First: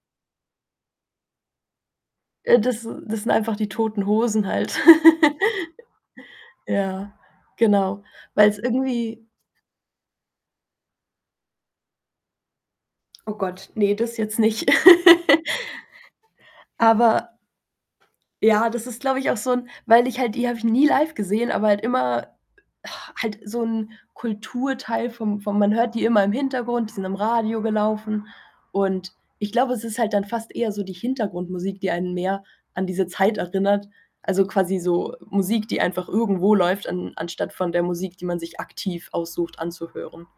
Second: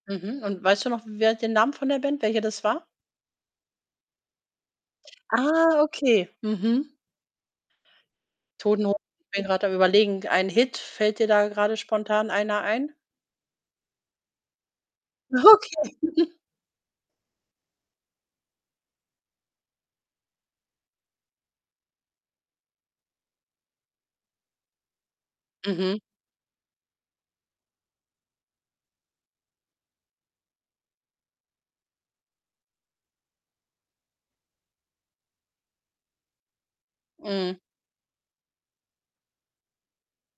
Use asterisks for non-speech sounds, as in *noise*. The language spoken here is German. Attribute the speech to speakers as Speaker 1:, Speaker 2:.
Speaker 1: Mhm. Und weißt du noch, wer den Namen von der Band, welche
Speaker 2: Äh,
Speaker 1: das war?
Speaker 2: das das sind einfach „Die Toten Hosen“ halt. *laughs*
Speaker 1: Ah, okay. Mhm.
Speaker 2: Ja. Genau. Weil's
Speaker 1: „Toten Ho“
Speaker 2: irgendwie
Speaker 1: bin grad am überlegen, ein Hit, fällt dir da grade spontan einer ein?
Speaker 2: Oh Gott, ne, das jetzt nicht.
Speaker 1: Okay. *chuckles*
Speaker 2: *laughs* Aber ja, das ist, glaube ich, auch so 'n weil ich halt die habe ich nie live gesehen, aber halt immer *exhales* halt so 'n Kulturteil vom vom man hört
Speaker 1: Mhm.
Speaker 2: die immer im Hintergrund, die sind im Radio gelaufen und, ich glaube, es ist halt dann fast eher so die Hintergrundmusik, die einen mehr an diese Zeit erinnert. Also, quasi so Musik, die einfach irgendwo läuft, an anstatt
Speaker 1: Mhm.
Speaker 2: von der Musik, die man sich aktiv aussucht anzuhören.